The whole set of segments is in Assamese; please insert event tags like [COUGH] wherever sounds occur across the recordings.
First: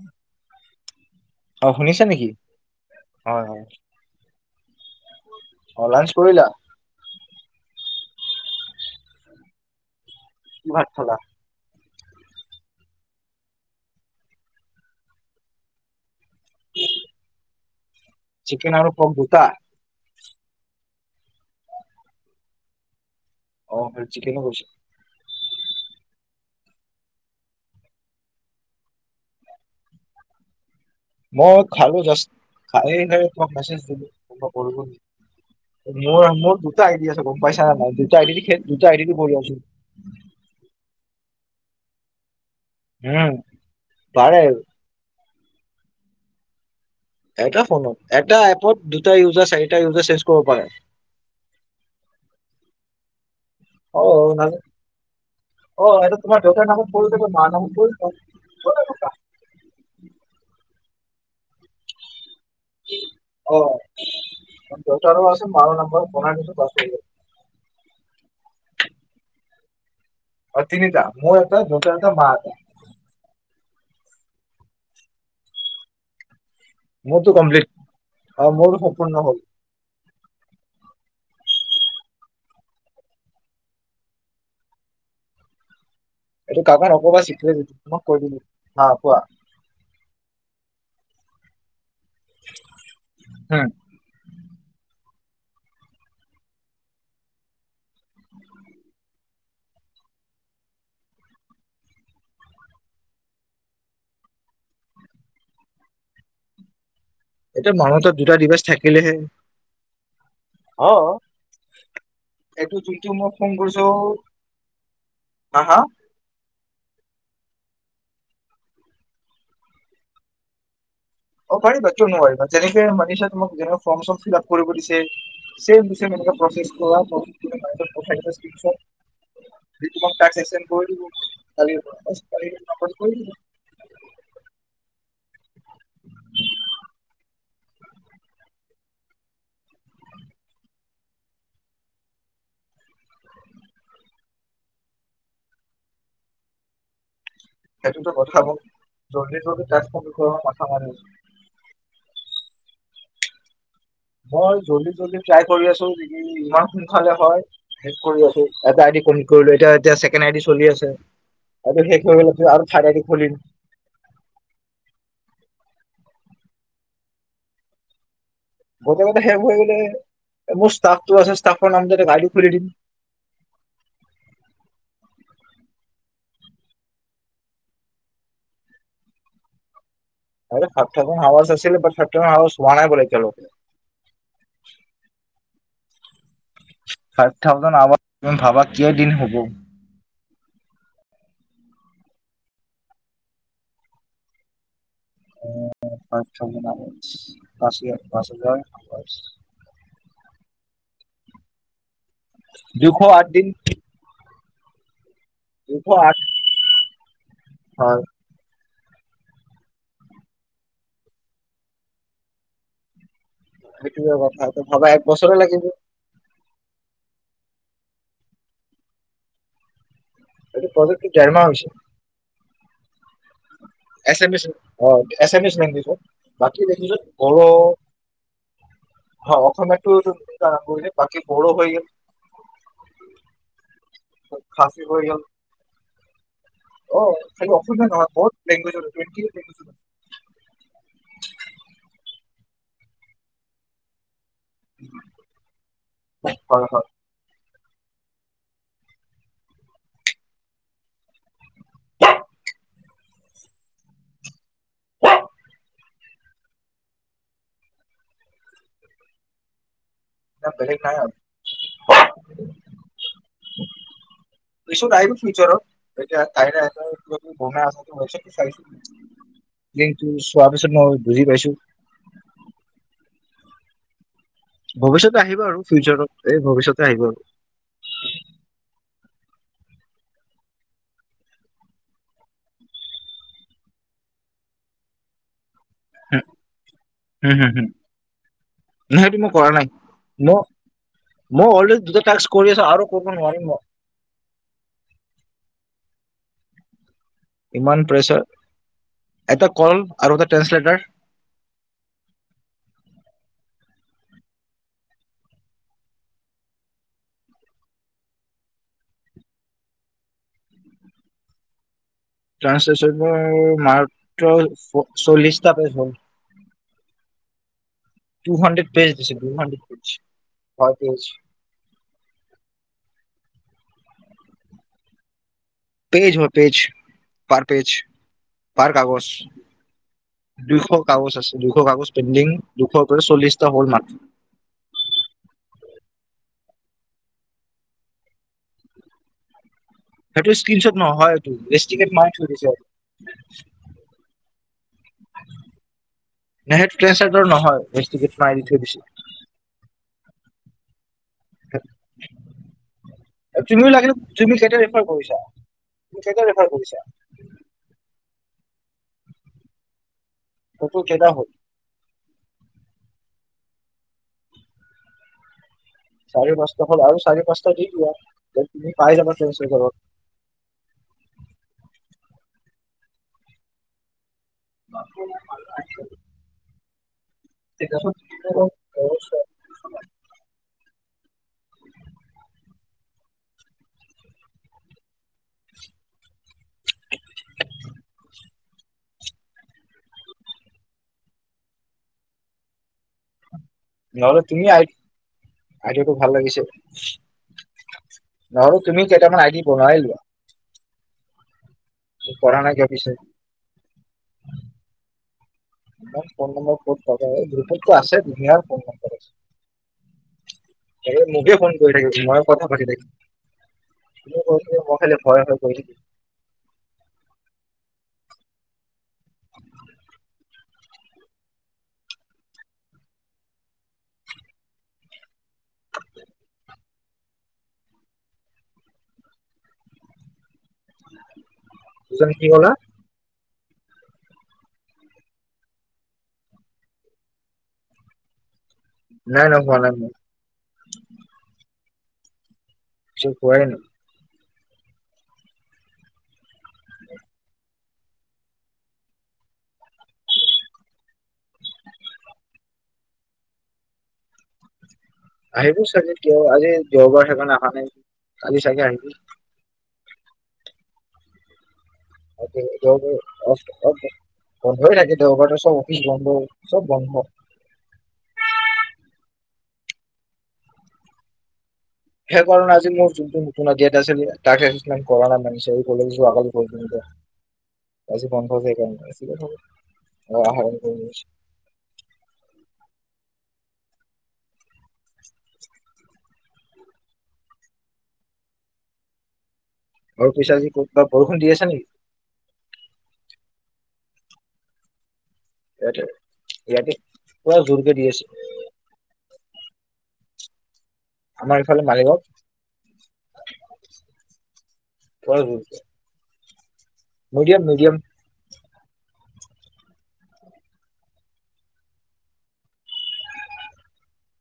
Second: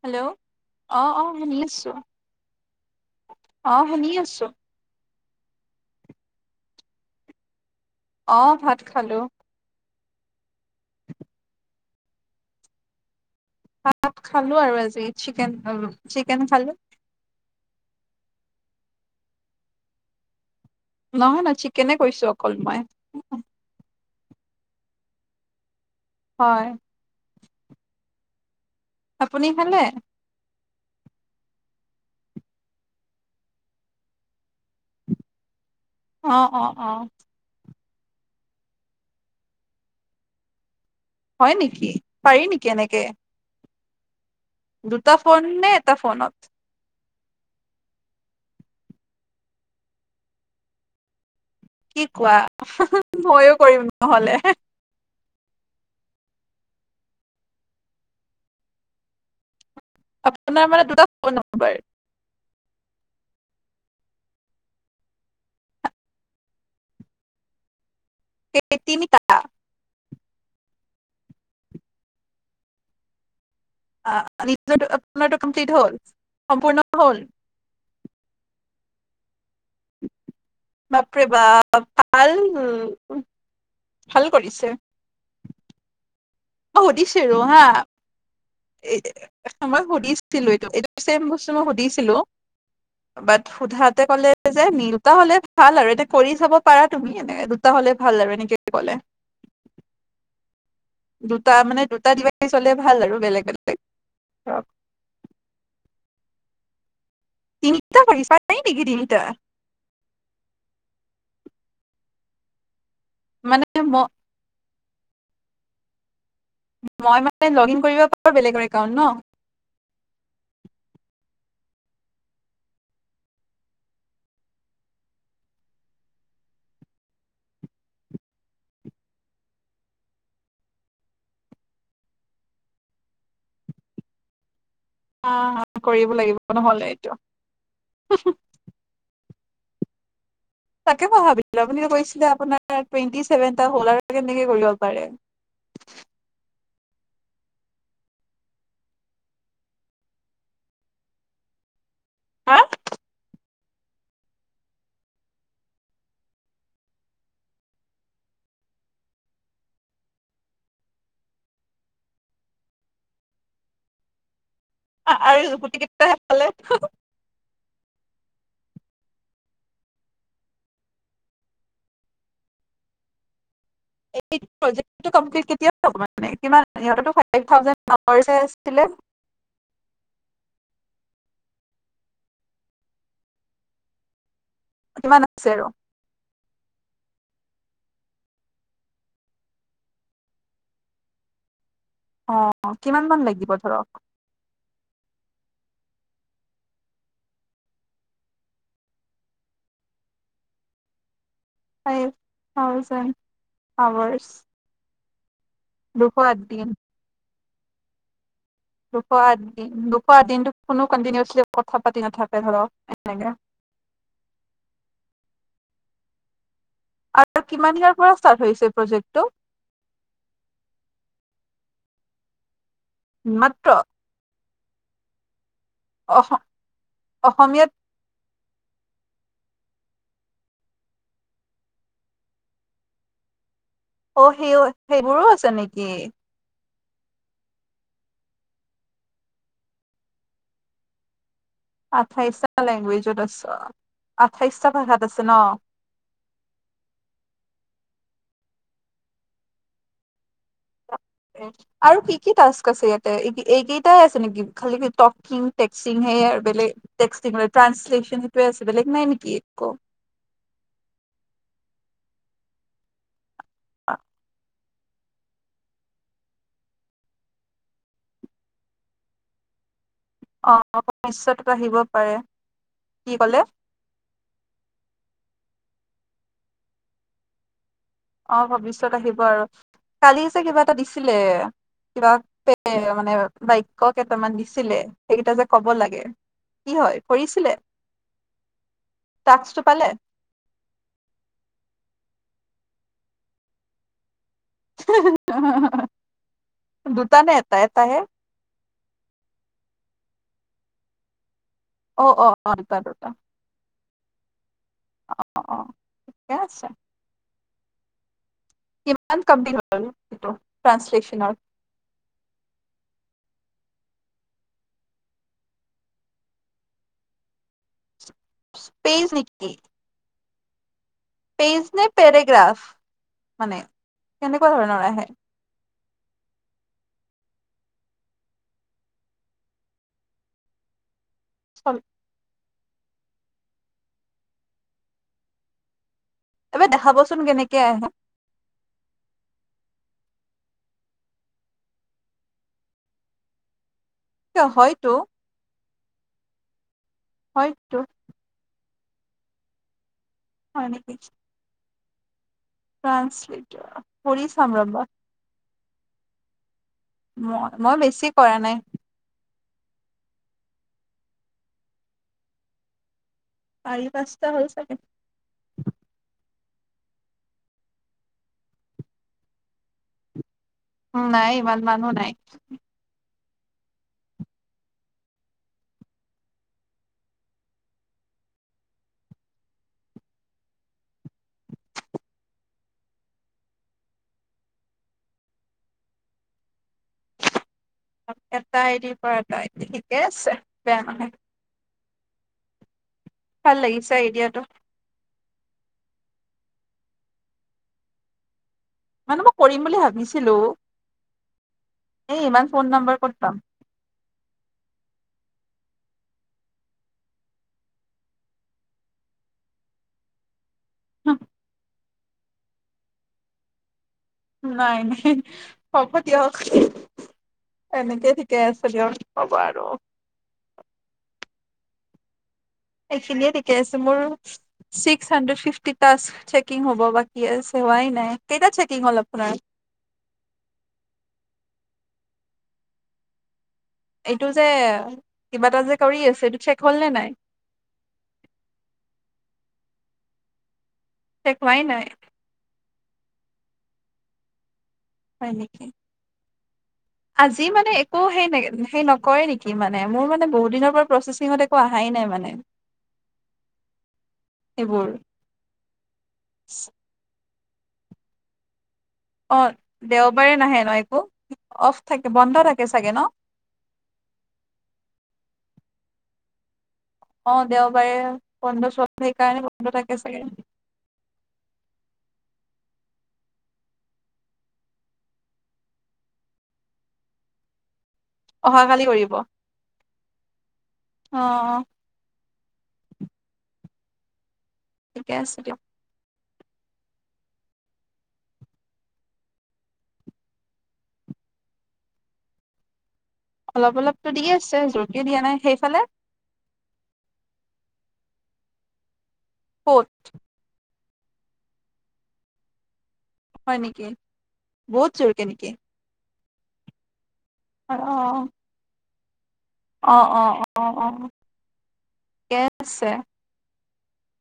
হেল্ল' অঁ অঁ শুনি অ আছো শুনিছা নেকি অঁ শুনি আছো। অঁ লাঞ্চ কৰিলা। অঁ ভাত খালো। কি ভাত খালা। ভাত খালো আৰু আজি চিকেন খালো। চিকেন খালো। চিকেন আৰু পপ দুটা। নহয় নহয় চিকেনে কৈছো অকল মই। ফঁ চিকেনে কৈছা হয় আপুনি খালে মই খালো জাষ্ট খায়ে লৈ তোমাক মেছেজ দিলো কল কৰিব নেকি। মোৰ অ মোৰ অ দুটা অ আইডি আছে গম পাইছা নে নাই। দুটা আইডিটো শেষ দুটা আইডিটো কৰি আছো। হয় নেকি পাৰি নি কেনেকে উম পাৰে দুটা ফোন নে এটা ফোনত। এটা ফোনত এটা এপত দুটা ইউজাৰ চাৰিটা ইউজাৰ চেঞ্জ কৰিব পাৰে। কি কোৱা হু হু ময়ো কৰিম অ নহ'লে। নাজানো। অ' এইটো তোমাৰ দেউতাৰ নামত কৰি লবা মাৰ নামত কৰি লোৱা। আপোনাৰ মানে দুটা ফোন নাম্বাৰ। অ' দেউতাৰো আছে মাৰ নাম্বাৰ বনাই লৈছো জাষ্ট আহি গ'ল। ইয়ে তিনিটা অ' তিনিটা মোৰ এটা দেউতা এটা মাৰ এটা। ফঁ নিজৰটো আপোনাৰটো কম্প্লিট হ'ল। সম্পূৰ্ণ হ'ল। অঁ মোৰটো সম্পূৰ্ণ হ'ল। বাপৰে বাপ ভাল উম ভাল কৰিছে। এইটো মই কাকো নকবা সুধিছিলো চিক্ৰেট হা এইটো তোমাক কৈ দিলো হা কোৱা মই সুধিছিলো এইটো এইটো ছেম বস্তু মই সুধিছো। ছিলো বাত হম সোধাতে ক'লে যে নিল। দুটা হলে ভাল আৰু এনে কৰি চাব পাৰা তুমি এনে দুটা হলে ভাল আৰু এনেকে ক'লে। দুটা মানে দুটা দিবা চলে ভাল আৰু বেলেগ বেলেগ অহ। এটো তিনিটা মাহটোত পাৰিছা দুটা নাই দিৱছ নেকি থাকিলেহে। তিনিটা অ এটো যোন কিও মোক ফোন মানে কইছ। ম হাঃ হাঃ মই মানে লগ ইন কৰিব পাৰো বেলেগৰ একাউণ্ট ন। অ পাৰিবা কিয় নোৱাৰিবা। যেনেকে মানিছা তোমাক যে ফৰ্ম চৰ্ম ফিলাপ কৰিব দিছে ছেম টু ছেম এনেকে প্ৰচেছ কৰা। মবাইলত পাৰিলে পঠিয়াই দিবা স্কীনচৰ্ট। তোমাক টাস্ক একচেন্স কৰি দিব কালিৰে পৰা। কালি এইটো নাম্বাৰত কৰি দিবা। অহ কৰিব লাগিব ন'হলে এইটো। হু হু। তাকে মই ভাবিলো আপুনিতো কৈছিলে আপোনাৰ টুৱেণ্টি ছেভেনটা হল আৰু কেনেকে কৰিব পাৰে। সেইটোতো কথা মোক জল্দি জল্দি টাচ কমপ্লিট কৰা মাথা মাৰি আছো। হা। মই জল্দি জল্দি ট্ৰাই কৰি আছো। যদি ইমান সোনকালে হয় শেষ কৰি আছো। এটা আইডি কমপ্লিট কৰিলো এতিয়া এতিয়া ছেকেন আইডি চলি আছে আৰু শেষ হৈ গ'লে আৰু থাৰ্ড আইডি খুলিম। আৰু গুটি কেইটা পালো গোটেই কেইটা শেষ হৈ গ'লে। মোৰ ষ্ট্ৰাফটো আছে ষ্ট্ৰাফৰ নাম দি আইডি খুলি দিম। এইটো প্ৰজেক্ট টো কেতিয়া কমপ্লিট হব মানে কিমান সিহতেও [UNINTELLIGIBLE] থাউজেণ্ড [UNINTELLIGIBLE] হে আছিলে আ [UNINTELLIGIBLE] ফাইব থাউজেণ্ড আৱাৰছ আছিলে বাত ফাইব থাউজেণ্ড আৱাজ হোৱা নাই বোলে এতিয়ালৈকে কিমান আ ছে আৰু ফাইভ থাউজেড আৱাৰ তুমি ভাবা কেই দিন হ'ব অ কিমান মান লাগিব ধৰক উম ফাইব থাউজেণ্ড আৱাৰছ পাঁচ হাজাৰ পাঁচ হাজাৰ হয় দুশ থাউজেণ্ড আঠ দিন আৱাৰছ দুশ আটদিন হয় দুশ আটদিন দুশ আটদিনটো কোনো কনটিনিউ কথা পাতি নাথাকে ধৰক এনেকে সেইটোৱে কথা ত ভাবা এক বছৰে লাগিব আৰু কিমান দিনৰ পৰা ষ্টাৰ্ট হৈছে প্ৰ'জেক্টটো এইটো প্ৰজেক্ট টো দেৰমাহ হৈছে মাত এছ এম এছ অ এছ এ মেছ উম পিছত অস বাকী দেখিলে ক অসমীয়াত হ অসমীয়াটো [UNINTELLIGIBLE] বাকী বড়ো হৈ গল অ সেইও খাচী হৈ গ'ল সেইবোৰো আছে নেকি অ খালি অসমীয়াত নহয় বহুত লেংগোয়েজত [UNINTELLIGIBLE] দেখিছিলো আঠাইছ টা লেংগুৱেজত আছ আঠাইছটা ভাষাত আছে ন হয় হয় আৰু কি কি ট্ৰাস্ক আছে ইয়াতে এই এইকেইটাই আছে নিকি খা খালি টকিং ট্ৰেকছিং হেইৱে বেলে ট্ৰেকছিং আৰ ট্ৰানছলি লেচন বেলেগ নাই নিকি একো নাই বেলেগ নাই আৰু অ এইছত আহ ফিউাৰত এতিয়া তাই [UNINTELLIGIBLE] ঘম [UNINTELLIGIBLE] আ [UNINTELLIGIBLE] চাইছ অ অ নিশয় আহিব পাৰে কি কলে ভৱিষ্যতে আহিব আৰু ফিউচাৰত এই ভৱিষ্যতে আহিব আৰু অ ভৱিষ্যয়ত আহিব আৰু কালি যে কিবা এটা দিছিলে কিবা মানে বাক্য় কেইটামান দিছিলে সেইকেইটা যে কব লাগে কি হয় কৰিছিলে ন সেইটো মই কৰা টাস্কটো নাই পালে মই মই অলৰেডি দুটাাক্ কৰি আছো আৰু কৰিব নোৱাৰিম মই আহ ইমান প্ৰেছাৰ এটা কল আৰু এটা ট্ৰানসলেটাৰ অ অ অ দুটা দুটা অ অ ঠিকে আছে কিমান ক্প ট্ৰাসলে্যনৰল ট্ৰানসলেচন মাত্ৰ চল্লিশটা পেজ হয় ু হানণ্ড্ৰেড পে দিছে টু হানণ্ড্ৰেড পছে হয় পেজ পেইজ নে পেৰোগ্ৰাফ মানে কেনেকুৱা ধৰণৰ আহে পেজ হয় পেজ পাৰ পেজ পাৰ কাগজ দুশ কাগজ আছে দুইশ কাগজ পেণ্ডিং দুখ কৈ চল্লিশটা হ'ল মাত্ৰ এবাৰ দেখাবচোন কেনেকে আহে সেইটো স্ক্ৰিনচট নহয় এইটো ৰেস্টিগেঠ মাৰি থৈ দিছে কিয় হয়তো আৰু হয়তো নহয় ৰেস্টিগেট মাৰি থৈ দিছে হয় নেকি [UNINTELLIGIBLE] তুমিও ট্ৰানসলেটৰ লাগিলে কৰি তুমি কেইটা চাম ৰেফাৰ ৰবা কৰিছা তুমি কেইটা ৰেফাৰ কৰিছা ম মই বেছি কৰা নাই ফতো কেটা হল পাচঁটা হৈ চাগে চাৰি পাঁচটা হল আৰু চাৰি পাঁচটা দি দিয়া তুমি পাই যাবা ট্ৰেনচিলেৰত নাই ইমান মানো নাই ব ভাল তে এটা আইডিৰ পৰা এটা আইডিৰ ঠিকে আছে বেয়া নহয় ভাল লাগিছে নহলে আইডিয়াটো তুমি আই আইদিয়াটো ভাল লাগিছে। নহলে, তুমি কেইটাামান মানে মই আইডি কৰিম বুলি বনাই লোৱা। ভাবিছিলো এই পঢ়া ইমান নাই ফোন কিয় পিছে নম্বৰ কত পাম। ইমান ফোন নম্বৰ ক'ত পাবা গ্ৰুপতটো আছে দুনিয়াৰ ফোন নম্বৰ আছে। এ মোকে ফোন কৰি থাকিব। মই কথা পাতি থাকিম। তুমি কৈ থাকিবা মই নাই খালি নাই হয় হয় কৈ থাকিম হ'ব দিয়ক। এনেকে ঠিকে আছে দিয়ক। পাবাই ন? এইখিনিয়ে ঠিকে আছে মোৰ six hundred fifty task checking হ'ব হ'ব বাকী আছে হোৱাই নাই, কেইটাত চেকিং হ'ল আপোনাৰ? বুজা নাই, কি ক'লা এইটো যে কিবা এটা যে কৰি আছে, এইটো চেক হ'ল নে নাই নাই নাই, হোৱা নাই মোৰ। চেক হোৱাই নাই? চ কুৱ হয় ন হয় নেকি আজি মানে একো সেই সেই নকৰে নেকি মানে মোৰ মানে বহুত দিনৰ পৰা প্ৰচেচিঙত একো অহাই নাই মানে এইবোৰ আহিবো চজ আজি দেওবাৰ সেকাৰ ন হয় কালি চাগে আহ অ দেওবাৰে নাহে ন একো অফ থাকে অ' বন্ধ দে থাকে দেব চাগে ন অ' বন্ধ হৈ থাকে দেওবাৰে চব। [INAUDIBLE] অ' দেওবাৰে বন্ধ চব সেইকাৰণে বন্ধ থাকে চাগে। সেই কাৰণে আজি মোৰ যোনটো নতুন অহাকালি কৰিব অ [UNINTELLIGIBLE] অ [UNINTELLIGIBLE] ঠিকেই আছে দিয়ক। আৰু পিছা আজি ক'ত বৰষুণ দি আছে নেকি? অলপ অলপতো দি আছে যত [UNINTELLIGIBLE] জোৰকৈ দি আছে। ক'ত? আমাৰ এইফালে মালিগাঁৱত। হয় নেকি বহুত জোৰকে নেকি? মিডিয়ম অ মিডিয়ম। অ' অ' অ' অ' ঠিকে আছে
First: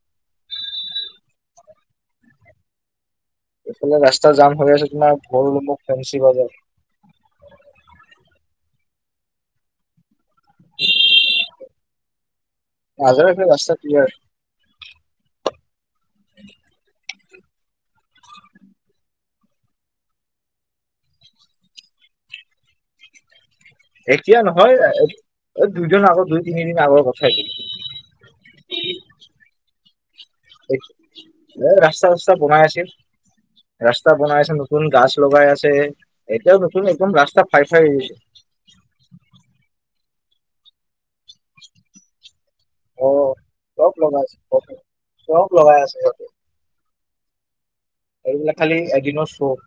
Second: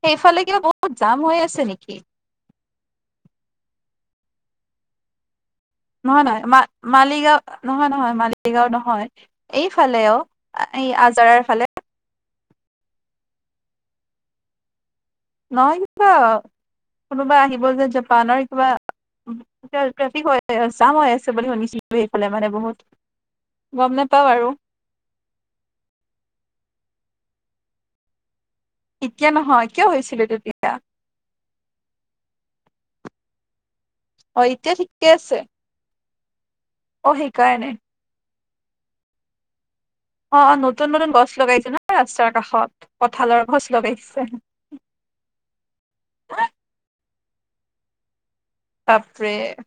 সেইফালে কিবা বহুত জাম হৈ আছে নেকি? এইফালে ৰাস্তা জাম হৈ আছে তোমাৰ। ভৰলুমুখ ফেঞ্চি নহয় নহয় বজাৰ ম মালিগাঁও নহয় নহয় মালিগাঁও ন হয় এইফালেও এই আজৰাৰ ফালে আজাৰা ফালে ৰাস্তা ক্লিয়াৰ। নয়িব কোনোবা আহিব যে জাপানৰ কিবা ট্ৰেফিক হৈ জাম হৈ আছে বুলি শুনিছিলো সেইফালে মানে বহুত। গম নাপাও এতিয়া আৰু নহয় দুই দিনৰ আগৰ দুই তিনিদিন আগৰ কথা। [UNINTELLIGIBLE] এতিয়া নহয় কিয় হৈছিলে? তেতিয়া এ ৰাস্তা চস্তা বনাই আছিল। ৰাস্তা বনাই অ আছে এতিয়া নতুন ঠিকে গছ লগাই আছে এতিয়াও নতুন অ একদম ৰাস্তা ফাই সেইকাৰণে ফাই হৈ গৈছে। অ' অ' নতুন নতুন ব গছ লগাইছে ন ৰাস্তাৰ কাষত অ কঁঠালৰ গছ চব লগাইছে। লগাই আছে চব চব লগাই আছে সিহঁতে এইবিলাক খালি এদিনৰ বাপৰে শ্ব'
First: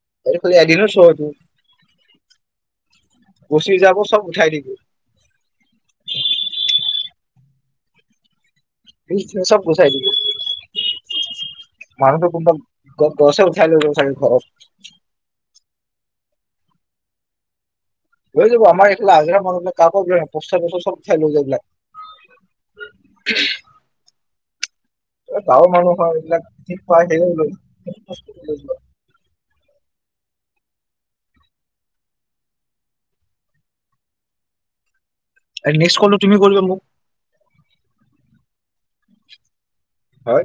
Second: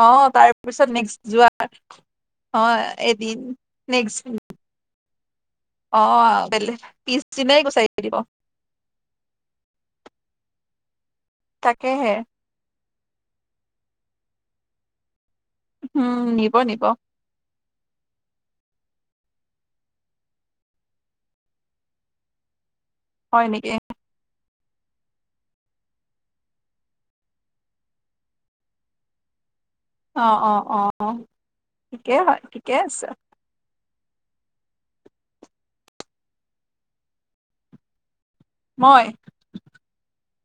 অ', এইটো খালি তাৰপিছত এদিনৰ শ্ব' নেক্সট এইটো যোৱা হয়। এদিন গুচি যাব নেক্স চব উঠাই দিব অ', বেলেগ পিছ চিনাই গুচাই দিব। এই চে, চব গুচাই দিব। তাকেহে মানুহটো [UNINTELLIGIBLE] গ-গছে উঠাই লৈ গ'ল চাগে ঘৰত। উম, নিব নিব। লৈ যাব আমাৰ এইটো আজাৰা মানুহ বিলাক কাকো [UNINTELLIGIBLE] পষ্ট অফিছৰ চব উঠাই লৈ যায় এইবিলাক। হয় নেকি। এ, গাঁৱৰ মানুহ হয় এইবিলাক, ঠিক কৰাই থাকে লৈ [UNINTELLIGIBLE] লৈ যোৱা। অ', অ'-অ'-অ', ঠিকেই হয়, ঠিকেই আছে। [UNINTELLIGIBLE] নেক্স কলটো তুমি কৰিবা মোক। মই। হয়।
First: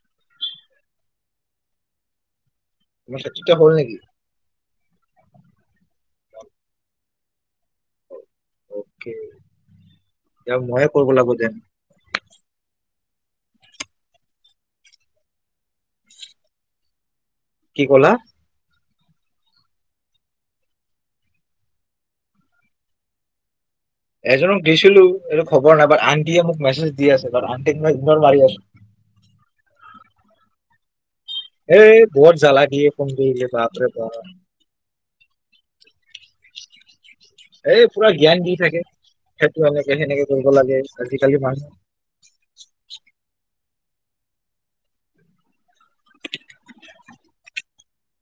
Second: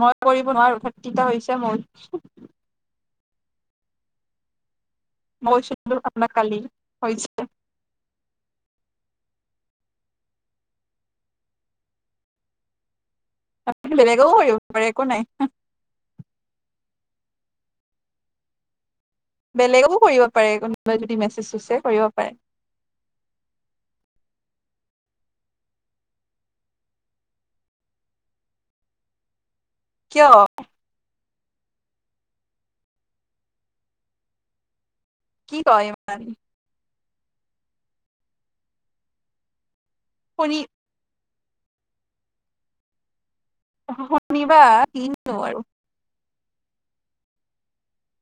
মই কৰিব নোৱাৰো, থাৰ্টিটা হৈছে মোৰ। [UNINTELLIGIBLE] হ'ল নেকি? [UNINTELLIGIBLE] অ'কে, এতিয়া মইয়ে কৰব লাগব ডেন। আপুনি বেলেগেও কৰিব পাৰে, একো নাই। কি ক'লা? বেলেগকো কৰিব পাৰে, কোনোবাই যদি মেছেজ চেছে কৰিব পাৰে। এজনক দিছিলো, এইটো খবৰ নাই, বাট আন্টিয়ে মোক মেছেজ দি আছে, কাৰণ আন্টিক মই ইগ্নৰ মাৰি আছো। কিয়? এ, বহুত জালা দিয়ে ফোন কৰিলে বাপৰে বাপ। কি কয় ইমান এই পোৰা জ্ঞান দি থাকে, সেইটো হ'লে যে সেনেকে কৰিব শুনি লাগে আজি [UNINTELLIGIBLE] শুনিবা, কিনো আৰু।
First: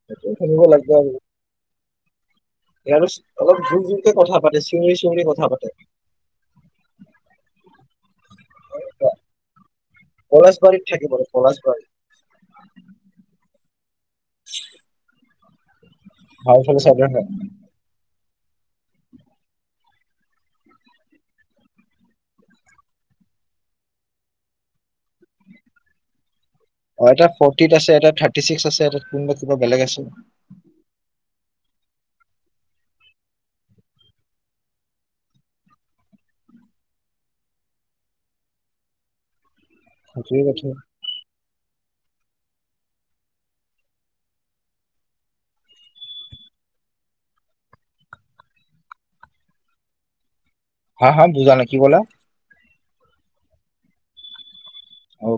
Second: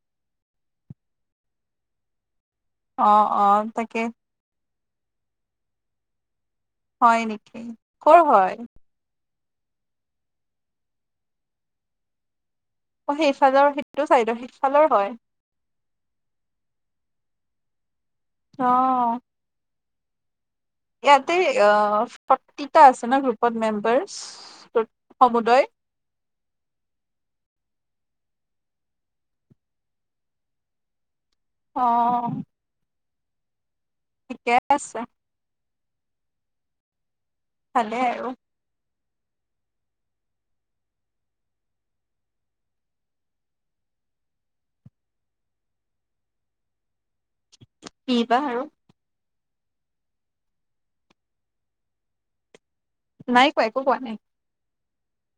সেইটোয়ে শুনিব লাগব আৰু। এ, অ আৰু অ অলপ জোৰ তাকে জোৰকে কথা পাতিছ চিঞৰি- চিঞৰি কথা পাতে। হয় নেকি, ক'ৰ হয়? পলাশবাৰীত থাকে বুলো পলাশবাৰী। অ' সেইফালৰ সেইটো চাইদৰ সেইফালৰ হয়। ভাল [UNINTELLIGIBLE] অ'। ইয়াতে আ, ফৰ্টিটা আছে ন', গ্ৰুপত মেম্বাৰ্চ টোত অ', এটা ফৰ্টিত আছে, এটাত থাৰ্টি ছিক্স আছে, এটাত কোনবা কিবা বেলেগ আছে। অ'। ঠিকে আছে। ভালে আৰু। [UNINTELLIGIBLE] কি বা আৰু। হা-হা, বুজা নাই, কি ক'লা। নাই কোৱা একো কোৱা নাই। অ'